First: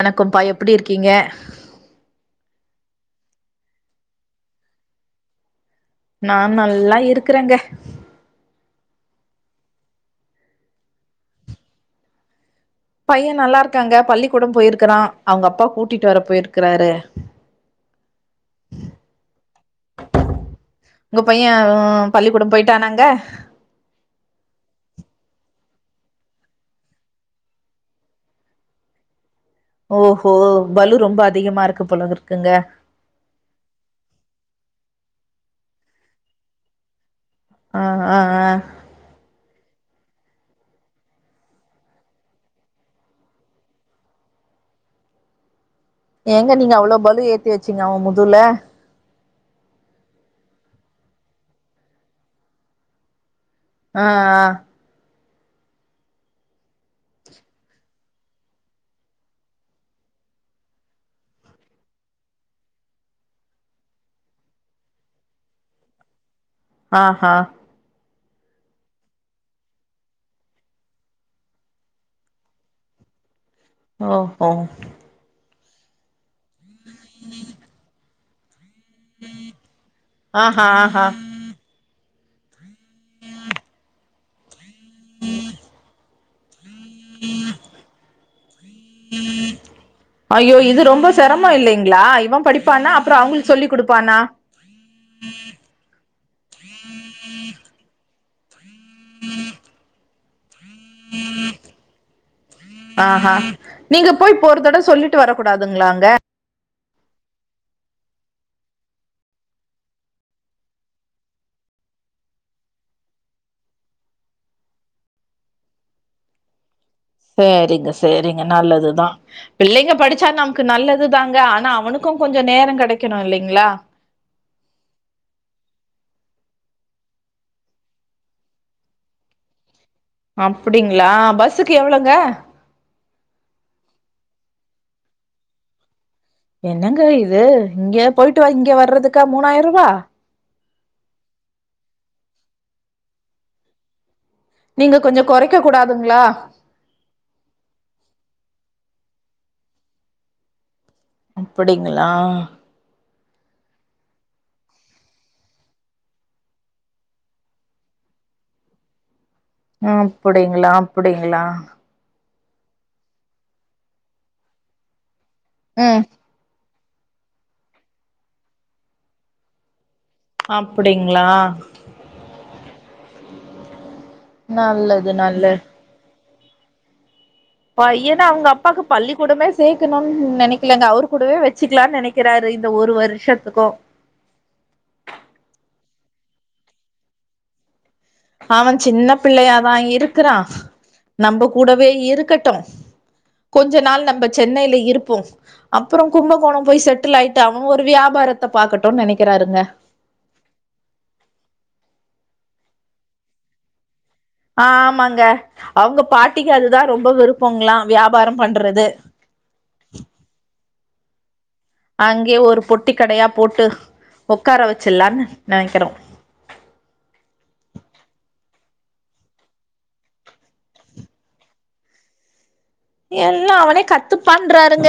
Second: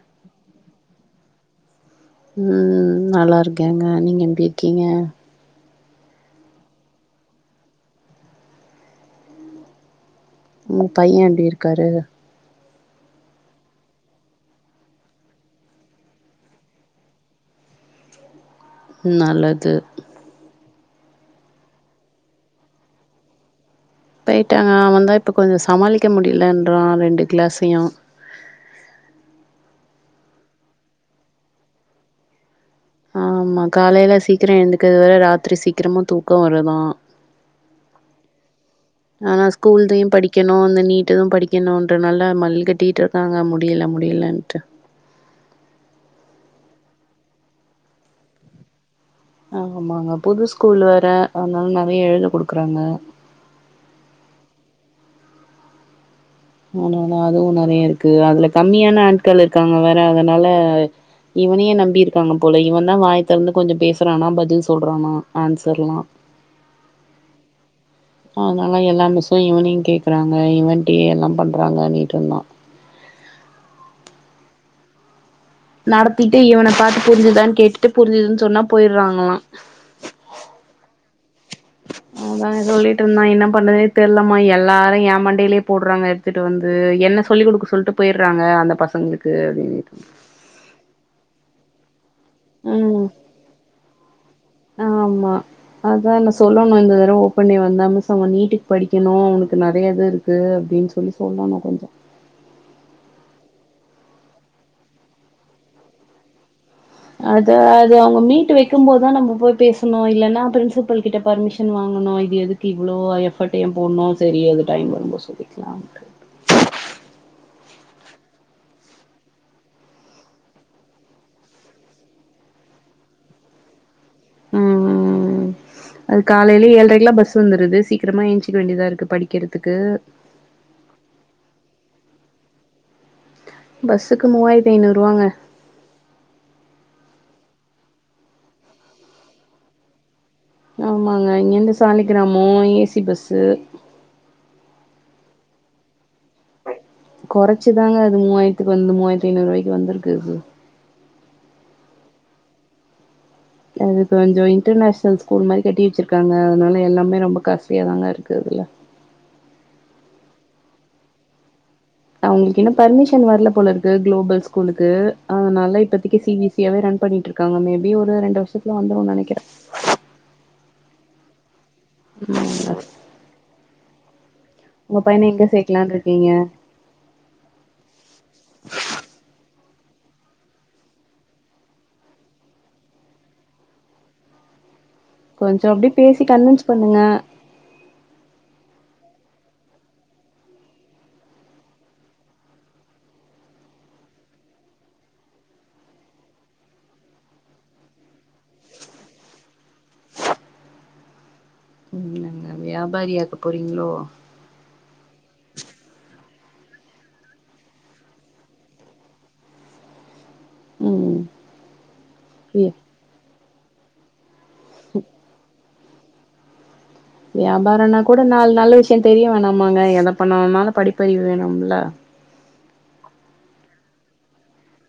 வணக்கம் பா எப்படி இருக்கீங்க ம் நல்லா இருக்கேங்க நீங்க எப்டி இருக்கீங்க நா நல்லா இருக்றேங்க ம் பைய எப்டி இருக்காரு பைய நல்லா இருக்காங்க பள்ளிக்கூடம் போயிருக்றா அவுங்க அப்பா கூட்டிட்டு வர போயிருக்குறாரு ம் நல்லது உங்க பைய அ பள்ளிக்கூடம் போயிட்டானாங்க போயிட்டாங்க அவன் தா இப்போ கொஞ்சோ சமாளிக்க முடியலன்றா ரெண்டு கிளாஸ்ஸையு ஓஹோ பல்லு ரொம்ப அதிகமா இருக்கு போல இருக்குங்க ஆமா காலைல சீக்கிரோ எந்துக்குறது வேற ராத்திரி சீக்கிரமா தூக்கோ வருதா ஆ ஆ ஆ [inaudible] ஆனா ஸ்கூல் இதையு படிக்கணு இந்த நீட்டெது படிக்கணுன்றனால மல்லுகெட்டிருக்காங்க முடியல முடியலன்ட்டு ஏங்க நீங்க அவுளோ பலு ஏத்தி வச்சீங்க அவன் முதுவ்ல்ல ஆமாங்க புது ஸ்கூல் வேற அதுனால நெறையா எழுத குடுக்குறாங்க ஆ ஆனாலு அதுவு நெறையா இருக்கு அதுல கம்மியான ஆட்கள் இருக்காங்க வேற அதுனால இவனையே நம்பி இருக்காங்க போல இவன்தா வாய் தெறந்து கொஞ்சோ பேசுறான்னா பதில் சொல்றானா ஆன்சருலா ஆ ஹா அதுனால் எல்லா மிஸ்ஸு இவனியு கேக்குறாங்க இவன்ட்யே எல்லா பண்றாங்க நீட்டுந்தா ஓ ஹோ நடத்திட்டு இவன பா்த்து புரிஞ்சுதான் கேட்டுட்டு புரிஞ்சுதுன் சொன்னா போயிர்றாங்குளா ஆஹா ஆஹா அதான் சொல்லிட்ருந்தான் என்ன பண்றதுனே தெர்லமா எல்லாரு ஏன் மண்டைலே போட்றாங்க த்துட்டு வந்து என்ன சொல்லி குடுக்க சொல்ட்டு போய்றாங்க அந்த பசங்ளுக்கு அப்டின்ட்டு ஐயோ இது ரொம்பா செரமோ இல்லைங்ளா இவன் படிப்பானா ம் அப்புறோ அவுங்ளுக் சொல்லி் குடுப்பானா ஆமா அதான சொல்லணு இந்த தடவ ஓப்பன் வந்தா மிஸ்ஸ அவன் நீட்டு படிக்கணு அவனுக்கு நெறையா இது இருக்கு அப்டின் சொல்லி சொல்லணு கொஞ்சோ ஆ ஹா நீங்க போய் இப்போ ஒரு தடவ் சொல்லிட்டு வர கூடாதுங்ளாங்க அது அது அவ்ங்க மீட்டு வைக்கும் போதா நம்ம போய் பேசணு இல்லனா பிரின்சுபிள் கிட்ட பர்மிஷன் வாங்கணு இது எது க்கு இவ்ளோ எஃபட் போட்ணு செரி அது டைம் வரும்போது சொல்லிக்கிலான்ட்டு சேரிங்க சேரிங்க நல்லதுதா பிள்ளைங்க படிச்சா நம்க்கு நல்லதுதாங்க ஆனா அவனுக்கு கொஞ்சோ நேரோ கெடைக்கணு இல்லைங்ளா ம் அது காலைலே ஏழரைக்குலா பஸ் வந்துருது சீக்கிரமா ஏன்ச்சுக்க வேண்டிதா இருக்கு படிக்கறதுக்கு அப்புடிங்குளா பஸ்ஸுக்கு எவுளோங்க பஸ்ஸுக்கு மூவாய்ர்த்தி ஐநூறுவாங்க என்னங்க இது இங்க போய்ட்டு இங்க வர்றதுக்கா மூணாய்ருவா ஆமாங்க இங்க இருந்து சாலிக்கிராமோ ஏ சி பஸ்ஸு நீங்க கொஞ்சோ கொறைக்க கூடாதுங்ளா கொறச்சுதாங்க அது மூவாய்ர்த்துக்கு வந்து மூவாய்ர்த்தி ஐநூறுவாய்க்கு வந்திருக்கு அது அப்புடிங்குளா அது கொஞ்சோ இன்டர்நேஷ்னல் ஸ்கூல் மாரி கட்டி வச்சுருக்காங்க அதுனால எல்லாமே ரொம்ப காஸ்ட்லியாதாங்க இருக்கு அதுல அப்புடிங்ளா அப்புடிங்ளா அவங்களுக்கு இன்னு பர்மிஷன் வர்ல போல இருக்கு குளோபல் ஸ்கூலுக்கு அதுனால ம் இப்பதைக்கி சி பி எஸ் சியா ரன் பண்ணிட்ருக்காங்க மேபி ஒரு ரெண்டு வர்ஷத்துல வந்துரு நெனைக்கிற அப்புடிங்ளா ம் நல்லது நல்ல உட்லான்ட்ருக்கீங்க பையன அவுங்க அப்பாக்கு பள்ளிக்கூடமே சேக்கணுன் நெனைக்கிலங்க அவரு கூடவே வச்சுக்குலான் நெனை க்குறாரு இந்த ஒரு வருஷத்துக்கு கொஞ்சோ அப்டியே பேசி கன்வின்ஸ் பண்ணுங்க அவன் சின்ன பிள்ளையாதா இருக்குறான் நம்ம கூடவே இருக்கட்டு கொஞ்ச நாள் நம்ம சென்னைல இருப்போ அப்புறோ கும்பகோணோ போய் செட்டில் ஆய்ட்டு அவன் ஒரு வியாபாரத்த பாக்கட்டுன் நெனைக்குறாருங்க என்னங்க வியாபாரியாக்க போறீங்ளோ ஆ ஆமாங்க அவுங்க பாட்டிக்கு அதுதா ரொம்ப விருப்பங்ளா வியாபாரோ பண்றது ம் அங்கயே ஒரு யா பொட்டி கடயா போட்டு ஒக்கார வச்சிலானு நனைக்றோ வியாபாரனா கூட நாலு நல்ல விஷயோ தெரிய வேணாமாங்க எத பன்னனுனாலு படிப்பறிவு வேணும்ல எல்லா அவனே கத்துப்பான்றாருங்க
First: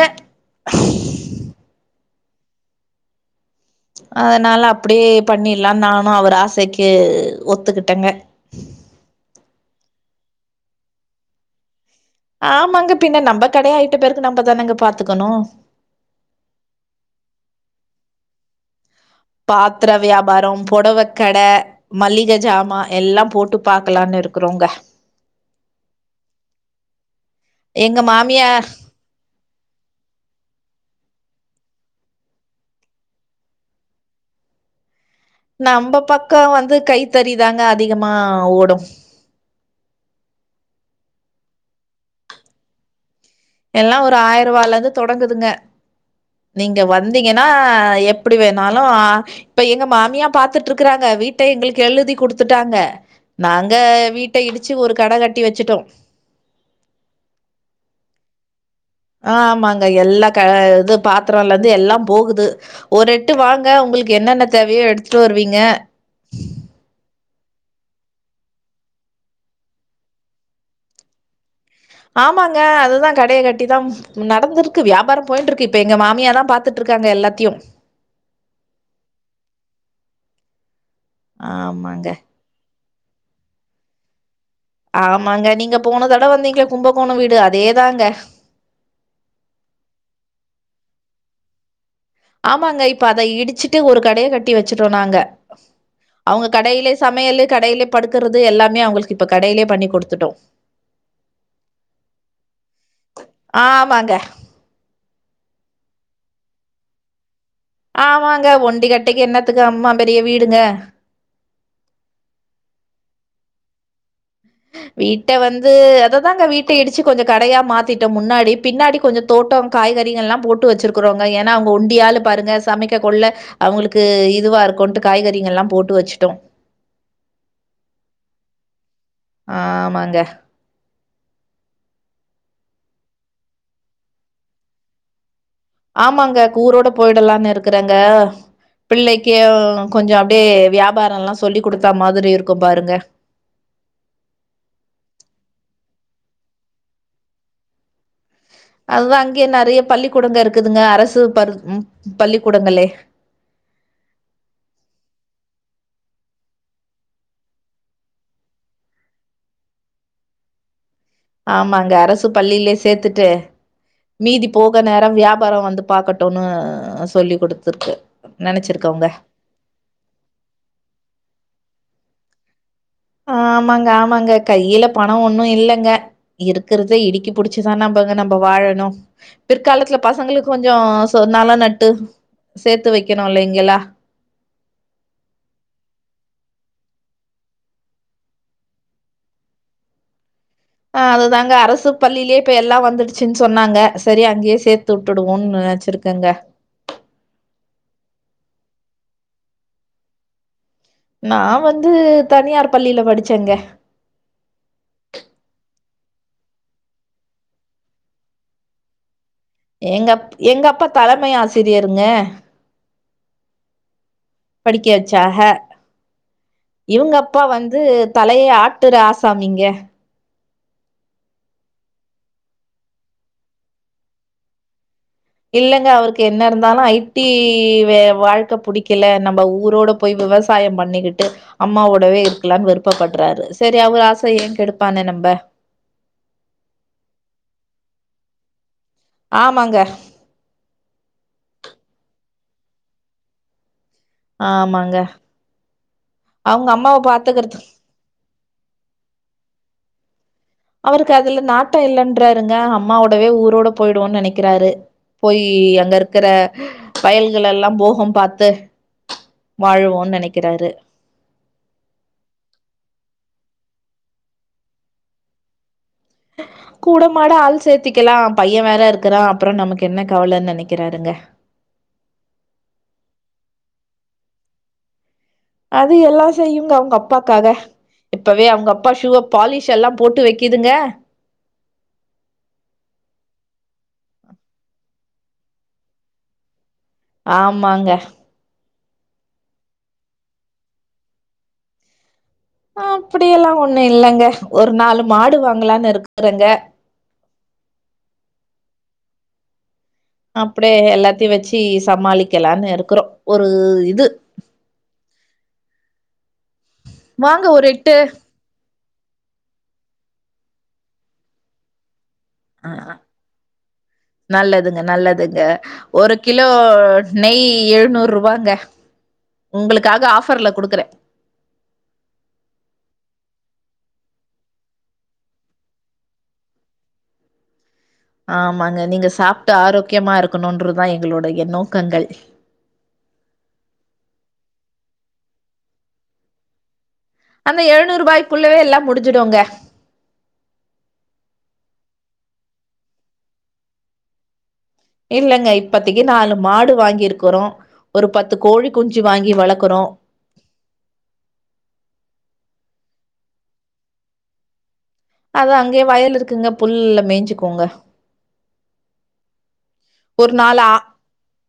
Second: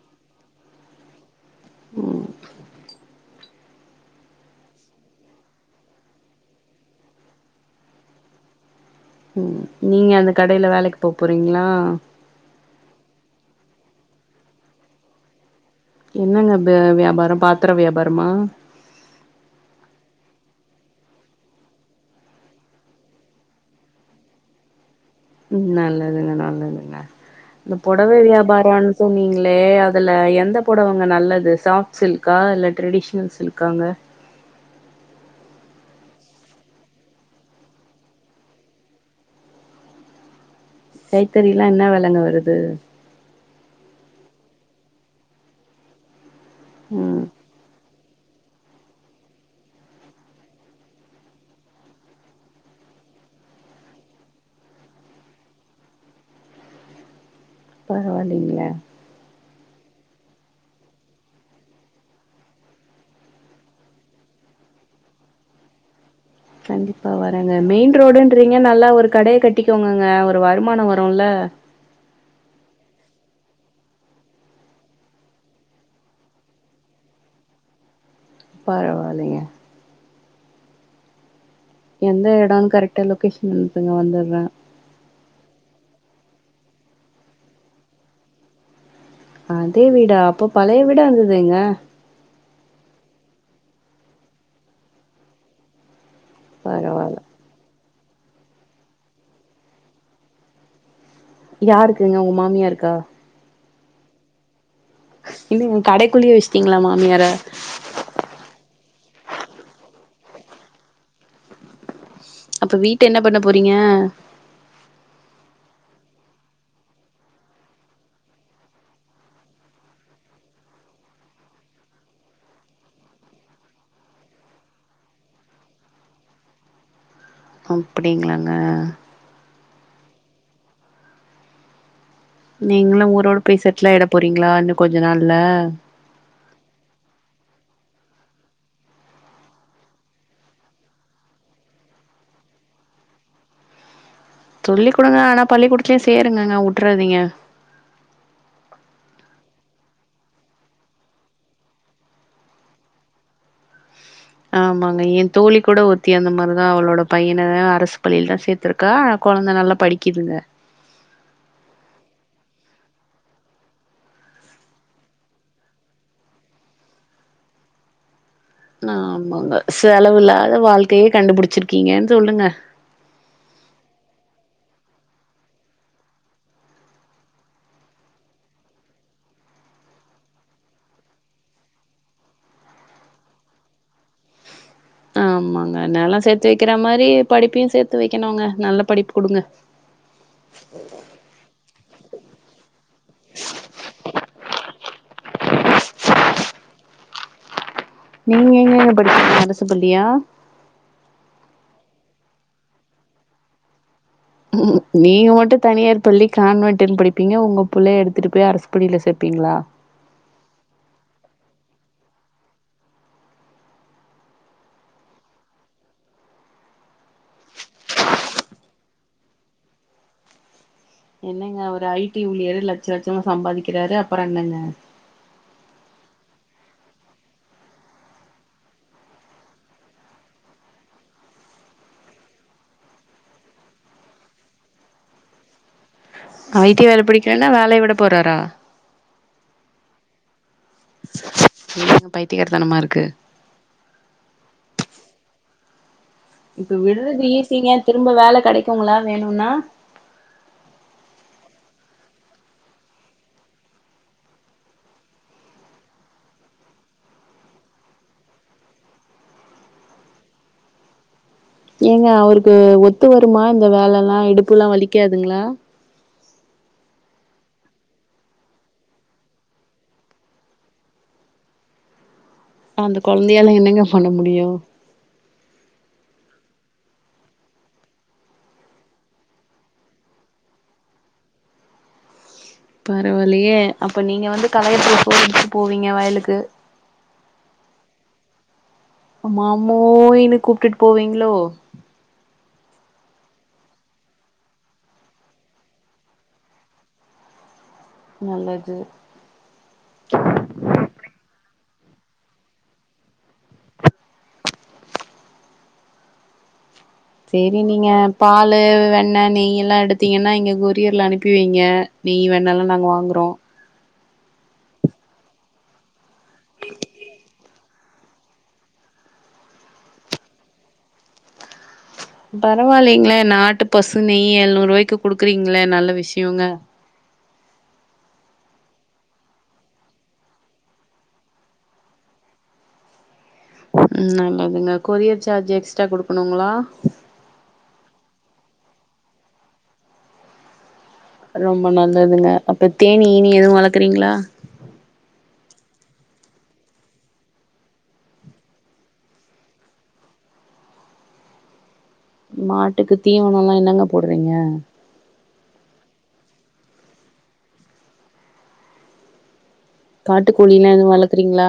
ம் அதனால அப்டியே பன்னிட்லானு நானு அவரு ஆசக்கி ஒத்துக்கிட்டங்க ம் நீங்க அந்த கடைல வேலைக்கு போ போறீங்ளா ஆமாங்க பின்ன நம் கடையா ஆயிட்ட பிறகு நம்பதானங்க பாத்துக்கணு என்னங்க ப வியாபாரோ பாத்தர வியாபாரமா பாத்தர வியாபாரோ‌ பொடவக்கட மள்ளிக ஜாமா எல்லா போட்டு பாக்லான் இருக்கறோங்க ம் நல்லதுங்க நல்லதுங்க இந்த எங்க பொடவ மாமியார் வியாபாரோன் சொன்னீங்ளே அதுல எந்த பொடவங்க நல்லது சாஃப்ட் சில்க்கா இல்ல ட்ரெடிஷ்னல் சில்க்காங்க நம்ந பக்கோ வந்து கைத்தறி தாங்க அதிகமா ஓடு கைத்தறிலா என்னா வெலங்க வருது எல்லா ஒரு ஆயிர்வாலந்து தொடங்குதுங்க நீங்க ம் வந்தீங்க னா எப்படி வேணாலு இப்ப எங்க மாமியா பாத்துட்ருக்கறாங்க வீட்ட எங்களுக்கு எழுதி குடுத்துட்டாங்க நாங்க வீட்ட இடிச்சி ஒரு கட கட்டி வச்சுட்டோ பரவால்லீங்ளே ஆ ஆமாங்க எல்லா க அ இது பாத்தரலோந்து எல்லா போகுது ஒரு எட்டு வாங்க ஒங்களுக்கு என்னன்ன தேவயோ எடுத்துட்டு வருவீங்க கண்டிப்பா வரங்க மெயின் ரோடுன்றீங்க நல்லா ஒரு கடய கட்டிக்கோங்கங்க ஒரு வருமானோ வருல்ல ஆமாங்க அதுதா கடய கட்டி தா நடந்திருக்கு வியாபார போய்ன்ட்ருக்கு இப்ப எங்க மாமியாதா பாத் துட்ருக்காங்க எல்லாத்தியு பரவால்லீங்க ஆம் எந்த எடனோனு கரெக்டா லொக்கேஷன் அனுப்புங்க வந்தற ஆமாங்க நீங்க போன தடவ வந்தீங்க கும்பகோணோ வீடு அதேதாங்க அதே வீடா அப்ப பழைய வீடா இருந்துதேங்க ஆமாங்க இப்ப அத இடிச்சிட்டு ஒரு கடய கட்டி வச்சுட்டோ நாங்க அவுங்க கடையிலே பரவாயில்ல சமையலு கடையிலே படுக்கறது எல்லாமே அவுங்களுக்கு இப்ப கடையிலே பண்ணி குடுத்துட்டோ யாருக்குங்க ஒங்க மாமியாருக்கா ஆ ஆமாங்க இல்லைங்க ஒங் கடைக்குள்ளயே வச்சட்டீங்ளா மாமியார ஆமாங்க ஒண்டி கட்டைக்கு என்னாத்துக்கு அம்மா பெரிய வீடுங்க அப்ப வீட்ட என்ன பண்ண போறீங்க வீட்ட வந்து அததாங்க வீட்ட இடிச்சு கொஞ்சோ கடயா மாத்திட்டோ முன்னாடி பின்னாடி கொஞ்சோ தோட்டோ காய்கறிகள்லா போட்டு வச்சுருக்குறோங்க ஏனா அவுங்க ஒண்டியாளு பாருங்க சமைக்க கொள்ள அவுங்களுக்கு இதுவா இருக்குன்ட்டு காய்கறிகள்ல்லா போட்டு வச்சுட்டோ அப்படிங்களாங்க ஆமாங்க நீங்களு ஊரோட போய் செட்லாய்ட போறீங்களா இன்னு கொஞ்ச நாள்ல ஆமாங்க கூரோட போயிடலானு இருக்கறங்க பிள்ளைக்கு கொஞ்சோ அப்டே வியாபாரல்லா சொல்லி குடுத்தா மாதிரி இருக்கு பாருங்க சொல்லி்க் குடுங்க ஆனா பள்ளிக்கூடத்துலயு சேருங்கங்க வுட்றாதீங்க அதுதா அங்கயே நெறைய பள்ளிக்கூடங்க இருக்குதுங்க அரசு ப பள்ளிக்கூடங்களே ஆமாங்க எ தோழி கூட ஒருத்தி அந்த மாரிதா அவளோட பையன அரசு பள்ளில தா சேத் த்துருக்கா கொழந்த நல்லா படிக்குதுங்க ஆமாங்க அரசு பள்ளிலே சேத்துட்டு மீதி போக நேர வியாபாரமவந்து பாக்கட்டுனு சொல்லிக் குடுத்துருக்கு நெனச்சிருக்கோங்க ஆமாங்க செலவில்லாத வாழ்க்கையே கண்டுபிடிச்சிருக்கீங்கன் சொல்லுங்க ஆமாங்க ஆமாங்க கையில பண ஒன்னு இல்லங்க இருக்குறத இடிக்கி புடிச்சிதான நம்பங்க நம்ப வாழணு பிற்காலத்துல பசங்களுக்கு கொஞ்சோ சோ நல நட்டு சேத்து வெக்கணு இல்லைங்கலா ஆமாங்க நெல சேத்து வெக்கிற மாரி படிப்பையு சேத்து வெக்கணுங்க நல்ல படிப்பு குடுங்க ஆ அதுதாங்க அரசு பள்ளிலயே இப்ப எல்லா வந்துடுச்சுன் சொன்னாங்க சேரி அங்கயே சேத் து வுட்டுடுவோன் நெனச்சிருக்கேங்க நீங்க எங்கங்க படிச்சீங்க அரசு பள்ளியா நா வந்து தனியார் பள்ளில படிச்சேங்க ம் நீங்க மட்டு தனியார் பள்ளி கான்வெண்ட்டுன் படிப்பீங்க ஒங்க புள்ளைய எடுத்துட்டு போய் அரசு பள்ளில சேப்பீங்களா எங்கப் எங்கப்பா தலைமை ஆசிரியருங்க படிக்க வெச்சாக இவ்ங்க அப்பா வந்து தலைய ஆட்டுற ஆசாமிங்க என்னங்க அவரு ஐ டி ஊழியரு லெட்ச லெட்சமா சம்பாதிக்கிறாரு அப்பற என்னங்க இல்லங்க அவருக்கு என்ன இருந்தாலு ஐ டி வெ வாழ்க்க புடிக்கல நம்ப ஊரோட போய் விவசாய பண்ணிக்கிட்டு அம்மாவோடவே இருக்கலான் விருப்ப பட்றாரு சேரி அவ்க ஆசைய ஏ கெடுப்பானே நம்ப ஐ டி வேல பிடிக்கலனா வேலைய விட போறாரா ஆமாங்க என்னங்க பைத்தியகார தனமா இருக்கு ஆமாங்க அவ்ங்க இப்ப அம்மாவ விடுறது பாத்துக்கிறத்தா ஈஸிங்க திரும்ப வேல கெடைக்குங்களா வேணுனா அவருக்கு அதுல நாட்ட இல்லன்றாருங்க அம்மாவோடவே ஊரோட போயிடுவோன் நெனைக்கிறாரு போயி அங்க இருக்கிற வயல்களெல்லா போகம் பாத்து வாழுவோன் நெனைக்கிறாரு ஏங்க அவருக்கு ஒத்து வருமா இந்த வேலலா இடுப்புலா வலிக்காதுங்ளா கூடமாட ஆள் சேத்திக்கலா பைய வேற இருக்குறா அப்றோ நமக்கு என்ன கவலன் நெனைக்கிறாருங்க அந்த கொழந்தையால என்னங்க பண்ண முடியு அது எல்லா செய்யுங்க அவ்ங்க அப்பாக்காக இப்பவே அவ்ங்க அப்பா ஷூவ பாலிஷெல்லா போட்டு வெக்கிதுங்க பரவால்லயே அப்ப நீங்க வந்து கலயத்துல சோறு எடுத்துட்டு போவீங்க வயலுக்கு ஆமாங்க மாமோய்னு கூப்ட்டுட்டு போவீங்ளோ அப்டியெல்லா ஒன்னு இல்லங்க ஒரு நாலு மாடு வாங்கலானு இருக்றங்க நல்லது அப்டியே எல்லாத்தையு வெச்சு சமாளிக்கலான் இருக்குறோ ஒரு இது வாங்க சேரி ஒரு நீங்க எட்டு பாலு வெண்ணெ நெய் எல்லா எடுத்தீங்கனா இங்க கொரியர்ல அனுப்பி வைங்க நெய் வேணாலு ஆ நாங்க வாங்குறோ நல்லதுங்க நல்லதுங்க ஒரு கிலோ நெய் எழ்நூற்வாங்க உங்களுக்காக ஆஃபர்ல குடுக்கறே பரவால்லைங்ளே நாட்டு பசு நெய் எழ்நூற்வாய்க்கு குடுக்குறீங்ளே நல்ல விஷயங்க ஆமாங்க நீங்க சாப்ட்டு ஆரோக்கியமா இருக்கணுன்றது தா எங்களுடைய நோக்கங்கள் ம் நல்லதுங்க கொரியர் சார்ஜ் எக்ஸ்ட்ரா குடுக்கணுங்ளா அந்த எழ்நூற்ரூபாய்க்குள்ளவே எல்லா முடுஞ்சுடுங்க ரொம்ப நல்லதுங்க அப்ப தேனி கீனி எது வளக்றீங்ளா இல்லங்க இப்பதைக்கு நாலு மாடு வாங்கிருக்குறோ ஒரு பத்து கோழி குஞ்சு வாங்கி வளக்கறோ மாட்டுக்கு தீவனல்லா என்னங்க போட்றீங்க அத அங்கயே வயல் இருக்குங்க புல்ல மேஞ்சுக்குங்க ஒரு நாலு காட்டுக்கோழினா ஆ எது வளக்கறீங்ளா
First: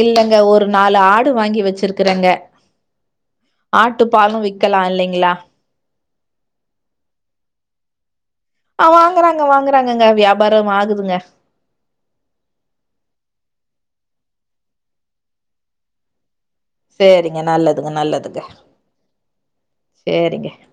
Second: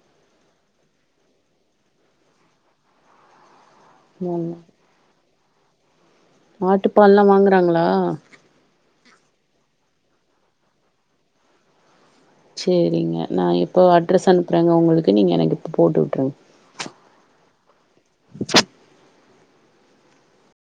இல்லங்க ஒரு நாலு ஆடு வாங்கி வச்சிருக்கறங்க ஆட்டு பாலு விக்கலா இல்லைங்ளா ஆட்டுப்பால்லா வாங்றாங்ளா ஆ வாங்கறாங்க வாங்கறாங்கங்க வியாபாரம் ஆகுதுங்க சேரிங்க நா இப்போ அட்ரஸ் அனுப்புறேங்க உங்களுக்கு நீங்க எனக்கு இப்ப போட்டுட்ருங் சேரிங்க நல்லதுங்க நல்லதுங்க சேரிங்க